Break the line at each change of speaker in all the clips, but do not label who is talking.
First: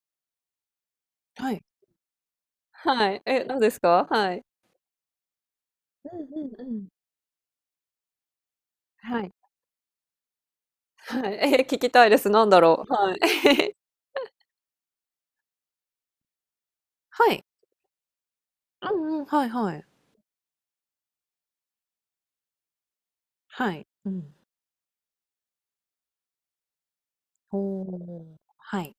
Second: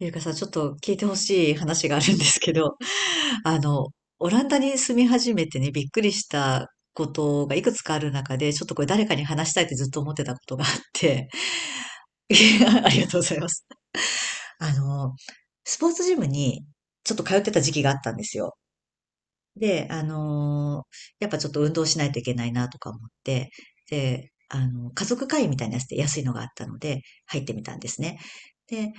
ゆうかさん、ちょっと聞いてほし
は
い
い。
話があるんですけど、
はい。え、
あ
何です
の、
か？
オ
は
ラ
い。
ンダに住み始めてね、びっく
う
り
ん
し
うんう
た
ん。
ことがいくつかある中で、ちょっとこれ誰か
は
に
い。
話したいってずっと思ってたことがあって、
はい。聞きたいで す。
い
なんだ
や
ろ
あ
う？
りが
は
とうございます。
い。
あの、スポーツジムにちょっと
は
通っ
い。
てた時期があったんですよ。
うんうん、はいはい。
で、あのーやっぱちょっと運動しないといけないなとか思って、
はい。う
で、
ん。
あの、家族会員みたいなやつで安いのがあったので、入って
お
みたんですね。
お、は
で、
い。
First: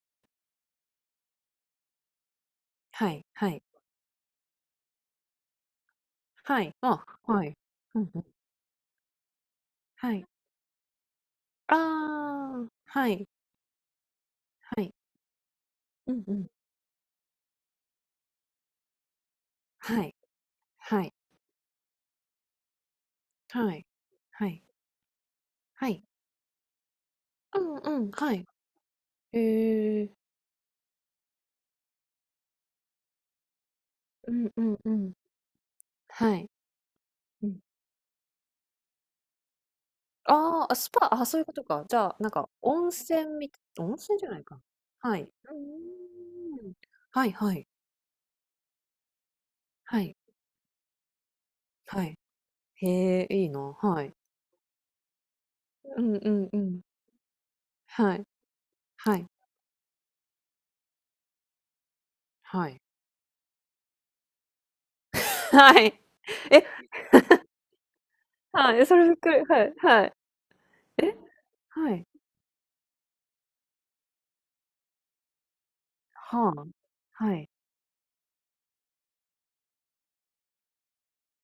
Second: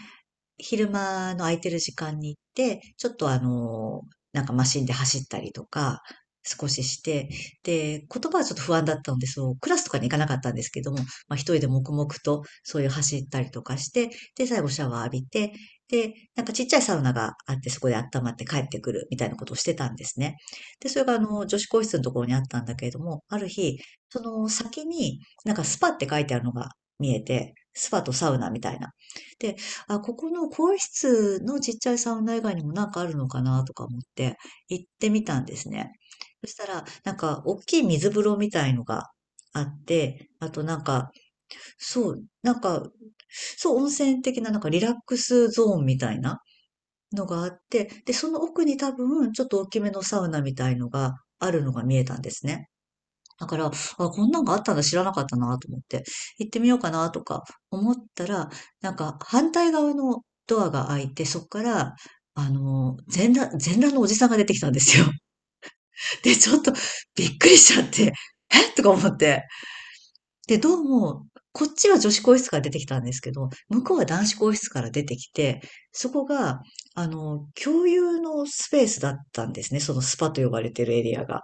昼間の空いてる時間に行って、ち
は
ょっ
い
とあ
はい。
の、なんかマシンで走ったりとか、
は
少
い。
しし
あ、
て、
はい。
で、
う
言
んうん。
葉はちょっと不安だったので、そう、クラスとかに行
は
かな
い。
かったんですけども、まあ一人で
あ
黙々と
あ、
そういう
は
走
い、
ったりとかして、で、最後シ
は
ャ
い。
ワー浴びて、で、
うんう
なん
ん。
かちっちゃいサウナがあって、そこで温まって帰ってくるみたいなことをしてたんで
はい、
すね。で、そ
は
れ
い、
があの、女子更衣室のところにあったんだけれども、ある
は
日、
い、
そ
は
の
い、
先になんかス
は
パっ
い。
て書いてあるのが見えて、
うん
ス
う
パと
ん、
サ
は
ウ
い。
ナみたいな。で、あ、
へえ。
ここの更衣室のちっちゃいサウナ以外にもなんかあるのかなとか思っ
う
て
んうん
行っ
う
て
ん。
みたんですね。
は
そ
い。
したら、なんか
う
大
ん。
きい水風呂みたいのがあって、あと
ああ、あ、
なん
ス
か、
パ、あ、そういうことか。じゃ
そ
あ、
う、
なんか
なんか、そう、温
温泉
泉
じゃな
的
い
ななん
か。
かリラック
はい。
スゾーン
う
みたいな
ーん。
の
はい
があ
は
っ
い。
て、で、その奥に多分ちょっと大きめの
はい。
サウナみたいのがあるのが見え
は
た
い。
んですね。
へえ、い
だ
い
か
な。
ら、あ、
はい。
こんなんがあったんだ知らなかったなと思っ
う
て、
んう
行
ん
っ
う
てみよう
ん。
かなとか思っ
はい。
たら、なんか
はい。
反対側のドアが開いて、そこから、あ
はい。
の、全裸、全裸のおじさんが出てきたんですよ。
はい。
で、ちょっ
え、
とびっくりしちゃって、え
は
と
い、
か
それ
思
び
っ
っくり。
て。
はい、はい。
で、どう
え、
も、こっち
は
は
い。
女子更衣室から出てきたんですけど、向こうは男子更衣室から出てきて、そこ
は
が、
あ。
あ
は
の、
い。
共有のスペースだったんですね。そのスパと呼ばれてるエリアが。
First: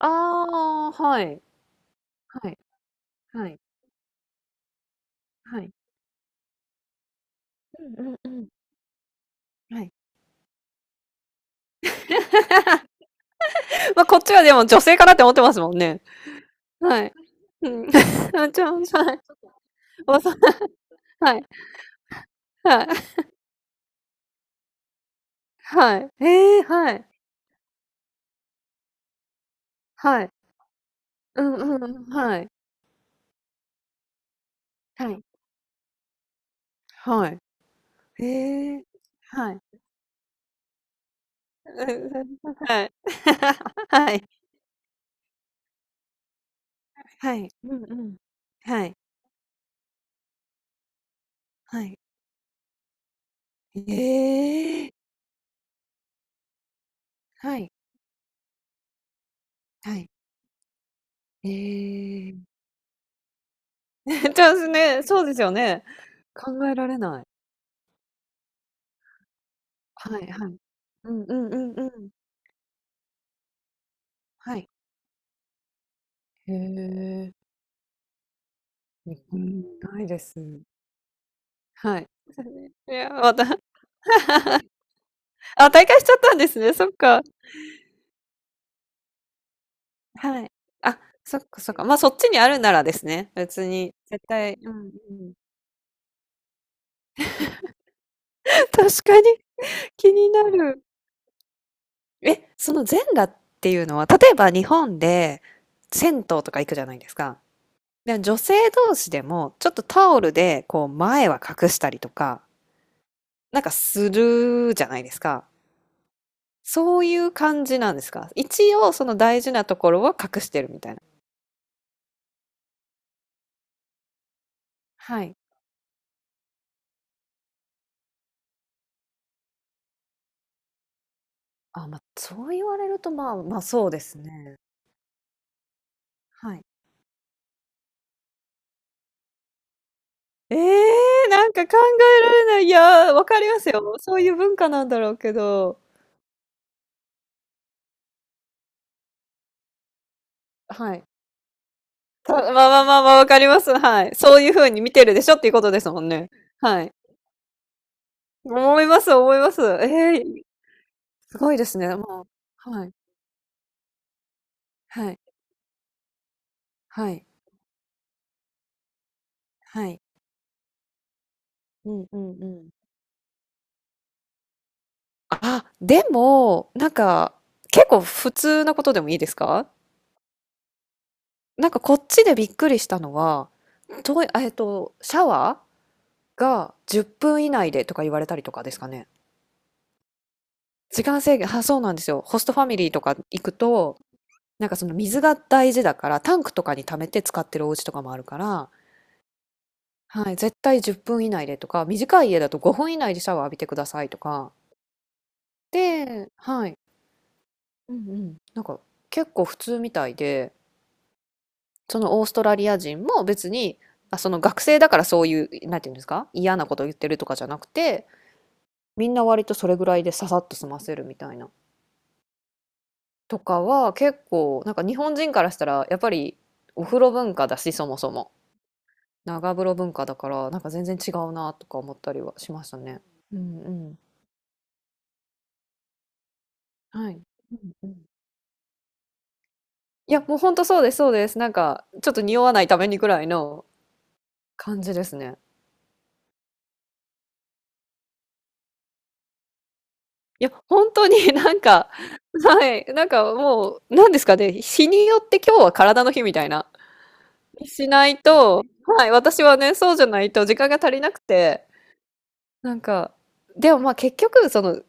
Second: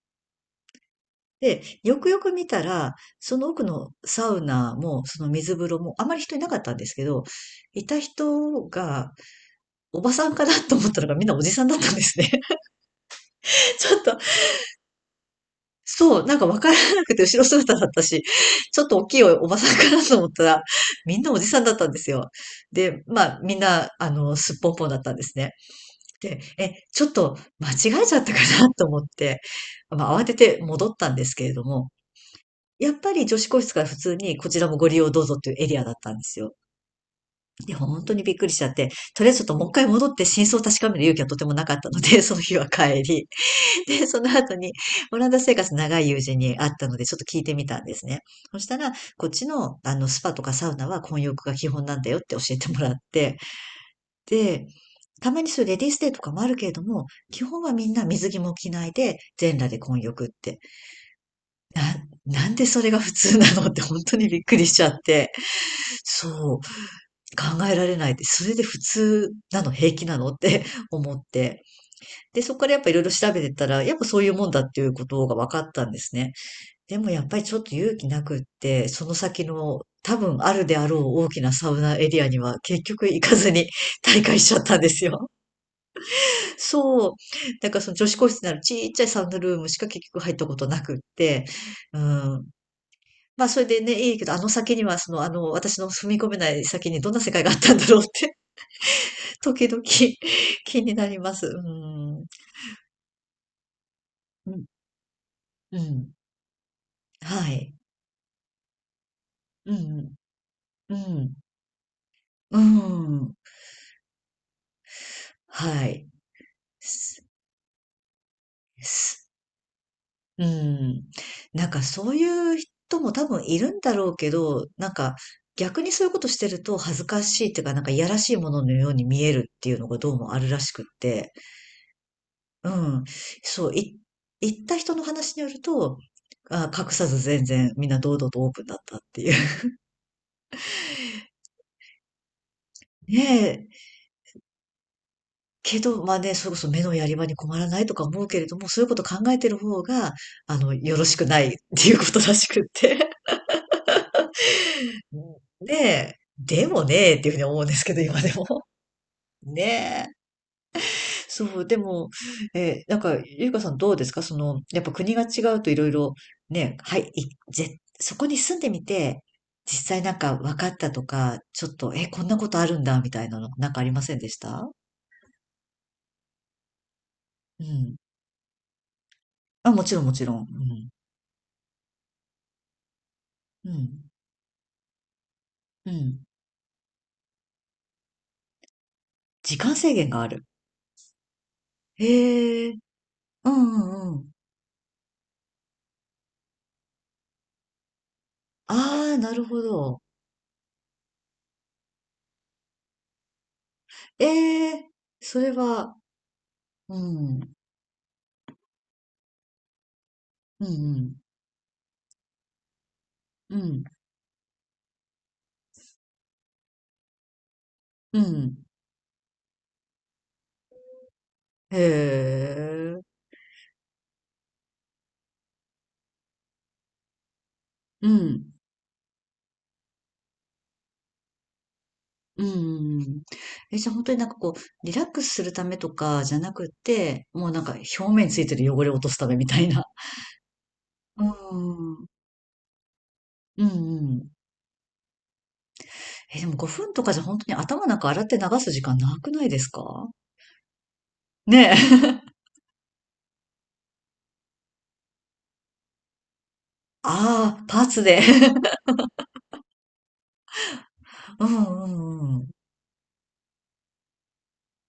ああ、はい。
で、よくよく見
はい。
たら、そ
は
の
い。
奥のサウナも、その水
は
風
い。
呂も、あまり人いなかったんですけど、
う
いた
んうんうん。
人が、
はい。
おばさんかなと思ったのがみんなおじさんだったんですね。ち ょっ
まあ、こ
と、
っちはでも女性かなって思ってますもんね。
そう、なんかわから
は
な
い。
くて後ろ
う
姿だ
ん。
ったし、
は
ちょっと大き
い。
いおばさんかな
ま
と
あ、
思っ
そう、
たら、みんな
は
お
い。
じさんだったんですよ。
はい。
で、まあ、みんな、あの、すっぽんぽんだったんですね。
はい。
で、
ええ、
え、
は
ちょ
い。
っと間違えちゃったかなと思って、まあ、
は
慌
い。
てて戻ったんです
う
けれ
ん
ど
うん
も、
うん、はい。
やっぱり女子更室から普通にこちらもご利用
は
ど
い。
うぞっていうエリアだったんですよ。
はい。
で、本当にびっくりしちゃ
へ
っ
え。
て、とりあえずち
は
ょっと
い。
もう一 回戻って真相を確かめる勇気はとてもな
う
かっ
ん
たので、
う
その
ん、
日は
はい。
帰り。で、
は
そ
い。
の後にオランダ生活長い友人に会ったので、ちょっと
は
聞い
い。
てみ
う
たん
ん
で
う
す
ん。
ね。そした
は
ら、
い。
こっちのあのスパとかサウナは混浴が基本
は
な
い。
んだよって教えてもらって、で、
ええ。
たまにそういうレディースデーとかもあるけれども、基
は
本
い。
はみんな水着も着ないで、全裸で
は
混
い。
浴って。
え
な、
え。
なんでそれが普通なのって本 当にびっ
じゃあ、
くりしちゃっ
そう
て。
ですよね。
そう、
考えられない。
考えられないって、それで普通なの、平気な
はい
のっ
はい。
て
う
思っ
んうんう
て。
んうん。
で、そこからやっぱいろいろ調べてたら、やっぱそういうもん
は
だっ
い。
ていうことが分かったんですね。
へ
でもやっ
え。
ぱりちょっと勇気なくって、その
う
先
ん、
の
ないで
多
す。
分あるであろう大きなサウナ
はい。
エリア に
です
は
ね
結
い
局
や、
行
ま
か
た
ずに 大会しちゃったんですよ。
あ、退会しちゃったんですね、そっ
そう。
か。
だからその女子個室にあるちっちゃいサウナルームしか結局入っ
は
た
い。
ことなくっ
あ、そっ
て、
かそっか。ま、
う
あそっちに
ん。
あるならですね、
まあそ
別
れでね、
に、
いいけ
絶
ど、あの
対う
先に
ん
はそ
う
の、あ
ん。
の、私の踏み込めない先にどんな世界があったんだろうって
確かに、
時々
気にな
気
る。
になります。うん。
え、その全裸っていうのは、例えば
うん、
日本で
うん。
銭湯とか行くじゃないですか。
はい。
で、女性同士でも、ちょ
う
っとタ
ん、
オルでこう
う
前
ん。
は隠したりとか、
うん。
なんかするじゃないですか。
はい。
そうい
す
う感じなんですか？一応
す
その大事なところは隠
う
してるみたいな。
ん。なんかそういう人も多分いるんだろうけど、なんか
はい。
逆にそういうことしてると恥ずかしいっていうか、なんかいやらしいもののように見えるっていうのがどうもあるらしくって。
あ、まあ、そう言
う
われる
ん。
と、まあ、ま、
そう、
そう
い
ですね。
行った人の話によると、
はい。
あ、隠さず全然みんな堂々とオープンだったっていう。
ええ、なんか考えられない。いや、
ね
わかりま
え
すよ。そういう文化なんだろうけ
け
ど。
ど、まあね、それこそ目のやり場に困らないとか思うけれども、そういうこと考えてる方が、あの、
は
よろ
い。
しくないっていうことらし
まあ
くっ
まあまあ
て。
まあ、わかります。はい。そういう風に見てる
う
でしょっていうこ
ん
とですもん
ね
ね。
で
は
も
い。
ねっていうふうに思うんですけど、今でも。
思います、思います。
ねえ。
ええ、すごい
そ
で
う、で
すね。
も、
もうはい。
なんか、ゆうかさんどうですかその、やっぱ
は
国
い。
が違うといろいろ、
はい。
そこに住んでみて、実
はい。
際なんか分かったとか、ちょっ
う
と、え、
んう
こん
ん
な
う
ことあ
ん。
るんだ、みたいなの、なんかありませんでした
あ、でも、なんか、
う
結
ん。
構普通なことでもいいですか？
あ、もちろん、もちろん。うん。
なんかこっちでびっくりしたのは、
うん。
とええっと、シャワ
うん。
ーが10分以内でとか言われたりとかですかね？
時間制限がある。
時間制限、は、そうなんですよ。ホストファ
へえ、
ミリーとか行
う
く
んう
と、
んうん。
なんかその水が大事だから、タンクとかに溜めて使ってるお家とかもあるから、
ああ、なるほど。
はい、絶対10分以内でとか、短い家だと5分以内でシャワー浴びてくださいとか。
ええ、それは、
で、はい。
うん、
うんうん。なんか結構普通みたいで、
うん、
そのオーストラリア人も別
う
に、
ん、
あ、その学生だからそういう、なんていうんですか、嫌なこと言ってるとかじゃなくて、
うん、
みんな割とそれぐらいでささっと済ませるみたいな。
へえ、
とかは結構なんか日本人からしたらやっぱりお風呂文化だしそも
う
そも
ん、
長風呂文化だからなんか全然違うなとか思ったりは
う
しましたね。
ん。
うんう
え、じゃあ
ん
本当になんかこう、リラックスするためとかじゃなく
はい。
て、もう
うん
なんか
う
表
ん。
面についてる汚れを落とすためみたいな。
いや、もうほんとそうですそう
う
です。なんか
ん、うん、
ちょっと匂わないためにくらい
う
の
ん。
感じですね。
え、でも5分とかじゃ本当に頭なんか洗って流す時間なくないですか？
いや、本当に なん
ね
か
え。
はい、なんかもうなんですかね、日によって今日は体の日みたいな、
ああ、パー
し
ツ
ない
で。
とはい、私はね、そうじゃないと時間が足りなく
う
て、
んうんうん。
なんか、でもまあ結局その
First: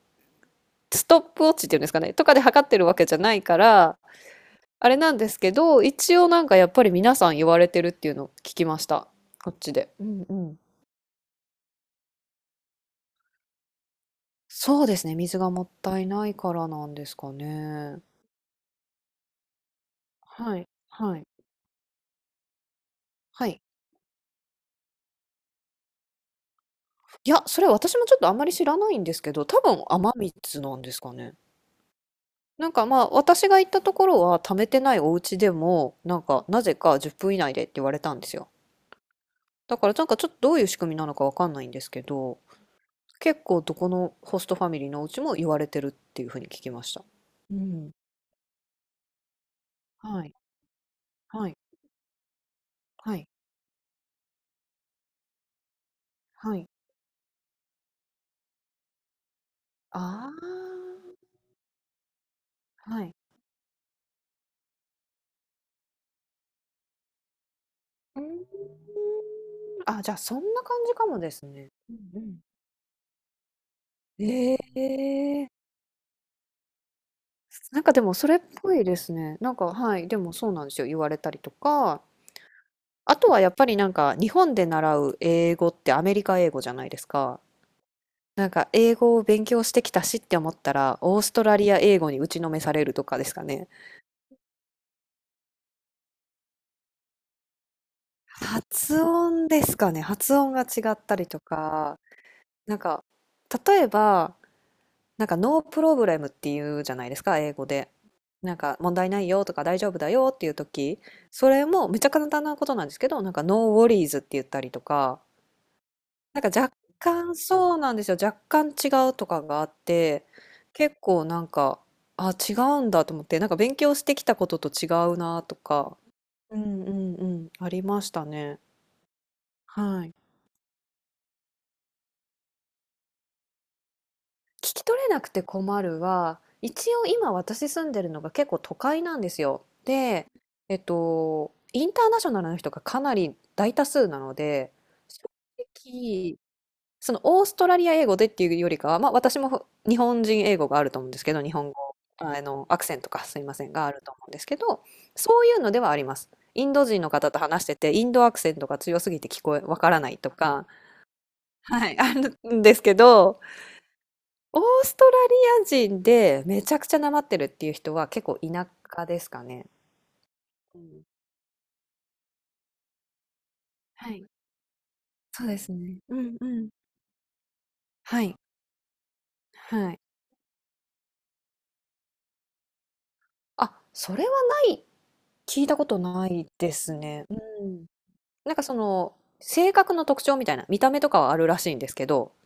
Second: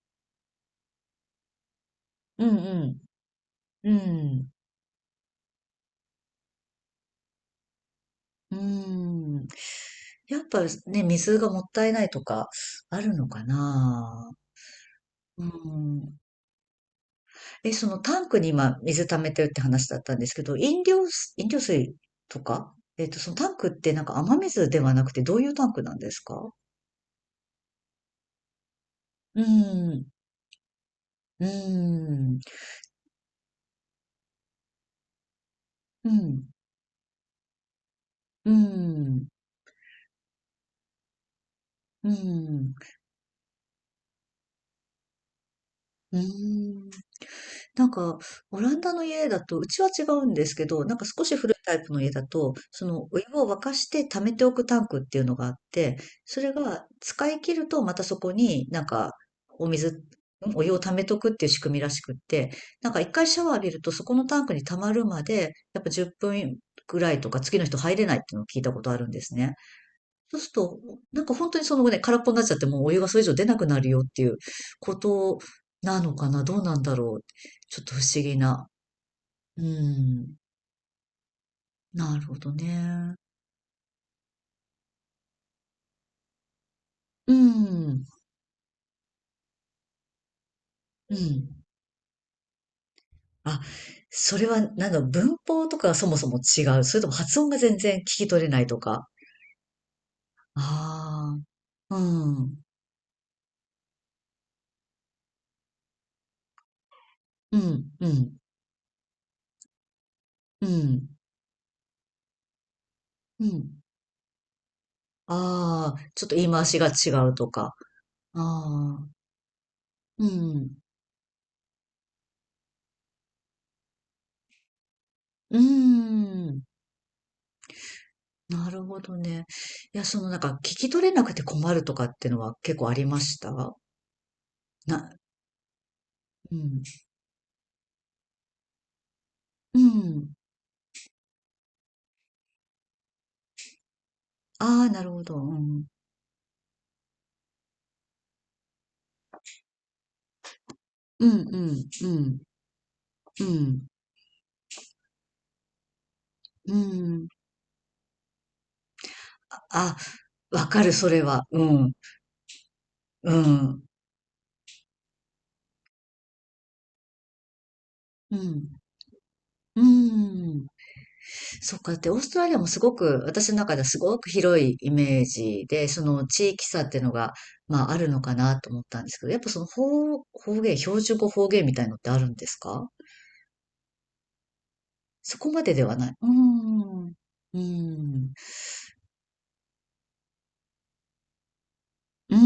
ストップウォッチっていうんですかね、とかで
うん
測ってるわ
う
けじゃないか
ん。う
ら、
ん。
あれなんですけど、一応なんかやっぱり皆さん言われてるっていうのを
う
聞きました。
ん。
こっちで。うんう
やっ
ん。
ぱね、水がもったいないとかあるのかな。
そうですね、水
う
がもったい
ん。
ないからなんですか
え、その
ね。
タンクに今水溜めてるって話だったんですけど、
はい、
飲料
はい、
水、飲料水とかえっと、その
は
タン
い。
クってなんか雨水ではなくてどういうタンクなんですか？
いや、それ私もちょっとあんまり知らないんですけ
う
ど、多分
ん。
雨水なんですかね。
うん。
なんかまあ私が行ったところは貯めてないお家でも
う
なんか
ん。
なぜか10分以内でって言われたんですよ。
うん。
だからなんかちょっとどういう仕組みなのかわかんないんですけ
う
ど、
ん。
結構どこのホストファミリーのお家も言われてるっ
う
ていうふうに聞きま
ん。
した。う
な
ん。
んか、オランダの家だと、うちは違う
は
ん
い、
ですけど、なんか少し古
は
い
い、
タイプの家だと、その
は
お湯
い、
を沸かして溜めておくタンクっていうのがあって、それ
はい。
が使い切るとまたそこになんかお水、んお湯を溜
あ
めとくっていう仕組みらしくって、な
あ、
んか
は
一
い。
回シャワー浴びるとそこのタンクに溜まるまで、やっぱ10分ぐらいとか次の人入れないっ
うー
ていう
ん、
のを聞いたことあるんですね。
あ、じゃあそ
そうする
んな感
と、
じかも
なん
で
か
す
本当に
ね。
その
う
ね、空っ
んう
ぽに
ん。
なっちゃってもうお湯がそれ以上出なくなるよっていう
え
こと
え、
なのかなどうなんだろう、ち
な
ょ
ん
っ
か
と
で
不
も
思
そ
議
れっ
な。
ぽいですね。なん
う
か、はい、でも
ん。
そうなんですよ、言われたりとか、
なるほどね。
あとはやっぱりなんか日本で習う英語ってアメリカ英語じゃないです
う
か。
ん。
なんか英語を勉強してきたしって思ったら、
う
オーストラ
ん。
リア英語に打ちのめされるとかですか
あ、
ね。
それはなんか文法とかがそもそも違う。それとも発音が全然聞き取れないと
発
か。
音ですかね。発音が違ったり
あ
と
あ、う
か、
ん。
なんか、例えば、なんか、ノープロブレムっていうじゃないですか、英
う
語
ん、
で。
うん、
なんか、問題ないよとか、大丈夫だよっていう
う
時、
ん、
それもめちゃ簡単なことなんですけど、なんか、
う
ノー
ん。
ウォリーズって言ったりとか、
ああ、ちょっと
な
言い
んか、
回
若
しが違う
干
とか。
そうなんですよ。
あ
若干違
あ、
うとかがあっ
う
て、
ん、
結構なんか、あ、違うんだと思って、なんか、勉強してきたことと違うなと
う
か、う
ん。
んうんうん、ありましたね。
なるほどね。いや、
はい。
そのなんか聞き取れなくて困るとかってのは結構ありましたな、
聞き取れなくて困るは、
うん。
一応今私住んでるのが結構都会なんですよ。
う
で、
ん。
インターナショナルの人がかなり大多数なので、
ああ、なるほど。うん。
きそのオーストラリア英語でっていうよりかは、まあ私も日本人英語があると思うんです
う
けど、日
ん、
本語、
う
あ
ん、
の、アクセントかすい
う
ませんが
ん、
あると思うんですけど、そういうのではあります。イン
う
ド
ん、
人の
うん。
方と話してて、インドアクセントが強すぎて聞こえ、わか
あ、
らないと
わ
か、
かる、それは。う
は
ん、
い、あるんですけ
う
ど、
ん、
オーストラリア人でめちゃくちゃなまってるっていう人は結
う
構田
ん、
舎ですかね。
うん。
うん。
そっか、で、オーストラリアもすごく、私の中ではす
は
ご
い。
く広いイメー
そうで
ジ
す
で、
ね。
そ
う
の
んう
地域
ん。
差っていうのが、まあ、あるの
は
か
い。
なと思ったんですけど、やっぱ
はい。
方言、標準語方言みたいのってあるんですか？
あ、それはない、
そこま
聞い
で
た
で
こ
は
と
ない。う
な
ー
いです
ん。う
ね。うん。
ーん。
なんかその、性格の特徴みたいな、見た目とかはあるらしいんですけど、
うー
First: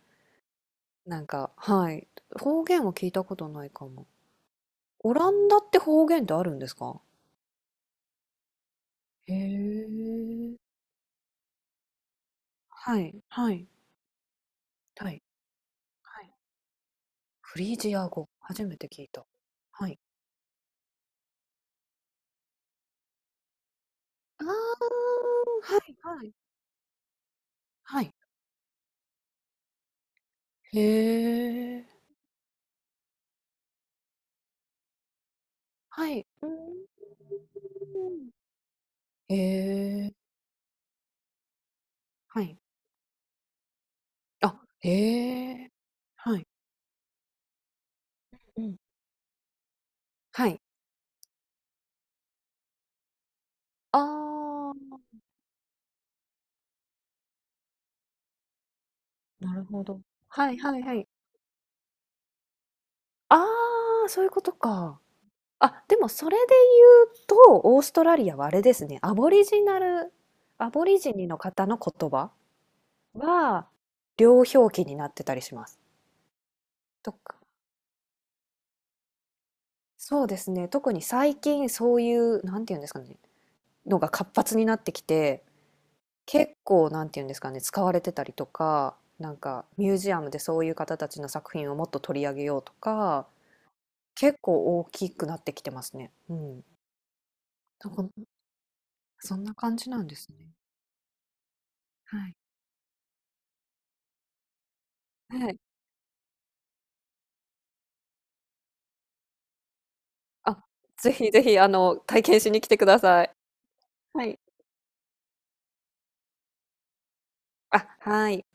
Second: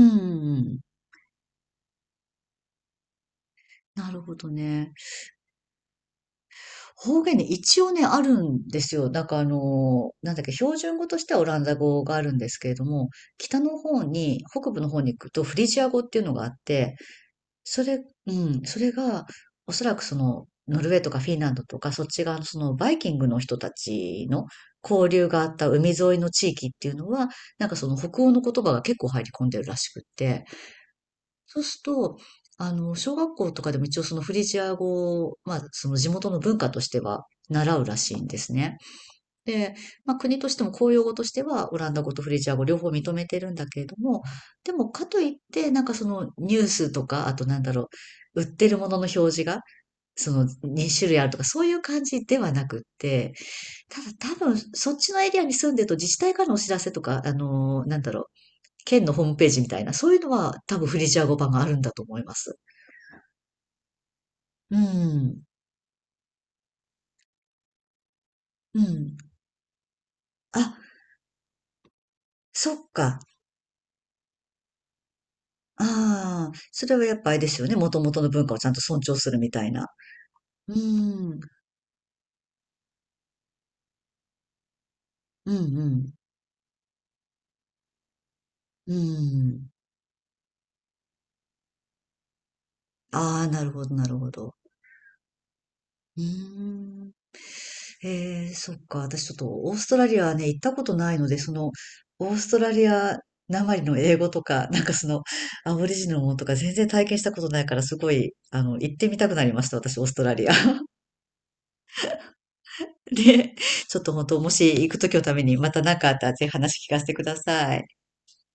ん。
なんか、はい。方言は聞いたことないかも。
なるほどね。
オランダって方言ってあるんですか？
方言ね、一応ね、あるんですよ。なん
へ
かあの、なんだっけ、
え。
標準語としてはオランダ語があるんですけれど
は
も、
い、は
北
い、
の方に、北部の方
は
に
い、
行くとフリジア語って
は
いうの
い。
があって、
フリー
そ
ジ
れ
ア語、
うん、
初め
そ
て
れ
聞い
が、
た。
おそ
は
ら
い。
くその、ノルウェーとかフィンランドとか、そっち側のそのバイキングの人たち
あ
の交流があった
あ、は
海
い
沿い
は
の
い。
地域っていうのは、なんかその
はい。
北欧の言葉が結構入り込んでるらしくって。
へ
そうする
え。
と、あの、小学校とかでも一応そのフリジア語を、まあ、その地
はい。
元の
う
文化としては
ー
習うらしいん
ん。
ですね。
へ
で、
え。
まあ、国としても公用語としてはオランダ語とフリ
は
ジア
い。
語両方認めてるんだけれども、
あ、
でもかといっ
へ
て、
え。
なんかその
はい。
ニュースとか、あとなんだろう、売っ
う
て
ん。
るものの表示が、その
はい。
二種類あるとか、そういう感じではなくって、ただ多分、
あ
そっ
あ。
ちのエリアに住んでると自治体からのお知らせとか、あの、なんだろう、県のホームペー
な
ジ
る
みた
ほ
いな、
ど。
そういうの
はい
は多
はい
分
は
フ
い。
リジア語版があるんだと思います。
ああ、そういうこと
う
か。
ん。
あ、でもそれで言うと、オーストラリアはあれで
う
すね、
ん。
ア
あ、
ボリジニの方の言葉
そっか。
は、両表記になってたりします。
ああ、それは
と
やっぱあ
か
れですよね。もともとの文化をちゃんと尊重するみたいな。
そうですね、
う
特に最
ん。
近そういう、なんていうんですかね、のが活発になってきて、
うんうん。
結構なんていうんですかね、使われてたりと
う
か、なんか
ん。
ミュージアムでそういう方たちの作品をもっと取り上げようとか、
ああ、なるほど、なるほ
結
ど。
構大きくなってきてますね。
うー
うん。
ん。
なんか、
ええ、そっか。私ちょっ
そん
と
な
オー
感
ス
じ
ト
なん
ラ
で
リア
す
はね、
ね。
行ったことないので、その、
は
オ
い。
ーストラリアなまりの英語とか、なんかその、
はい。
アボリジナルのものとか全然体験したことないから、すごい、あの、行ってみたくなりました。私、オーストラリア。
あ、ぜひぜひ、あの、体験しに来てくだ
で、
さい。
ちょっと
は
本
い。
当、もし行くときのためにまた何かあったらぜひ話聞かせてくださ
あ、
い。
はい。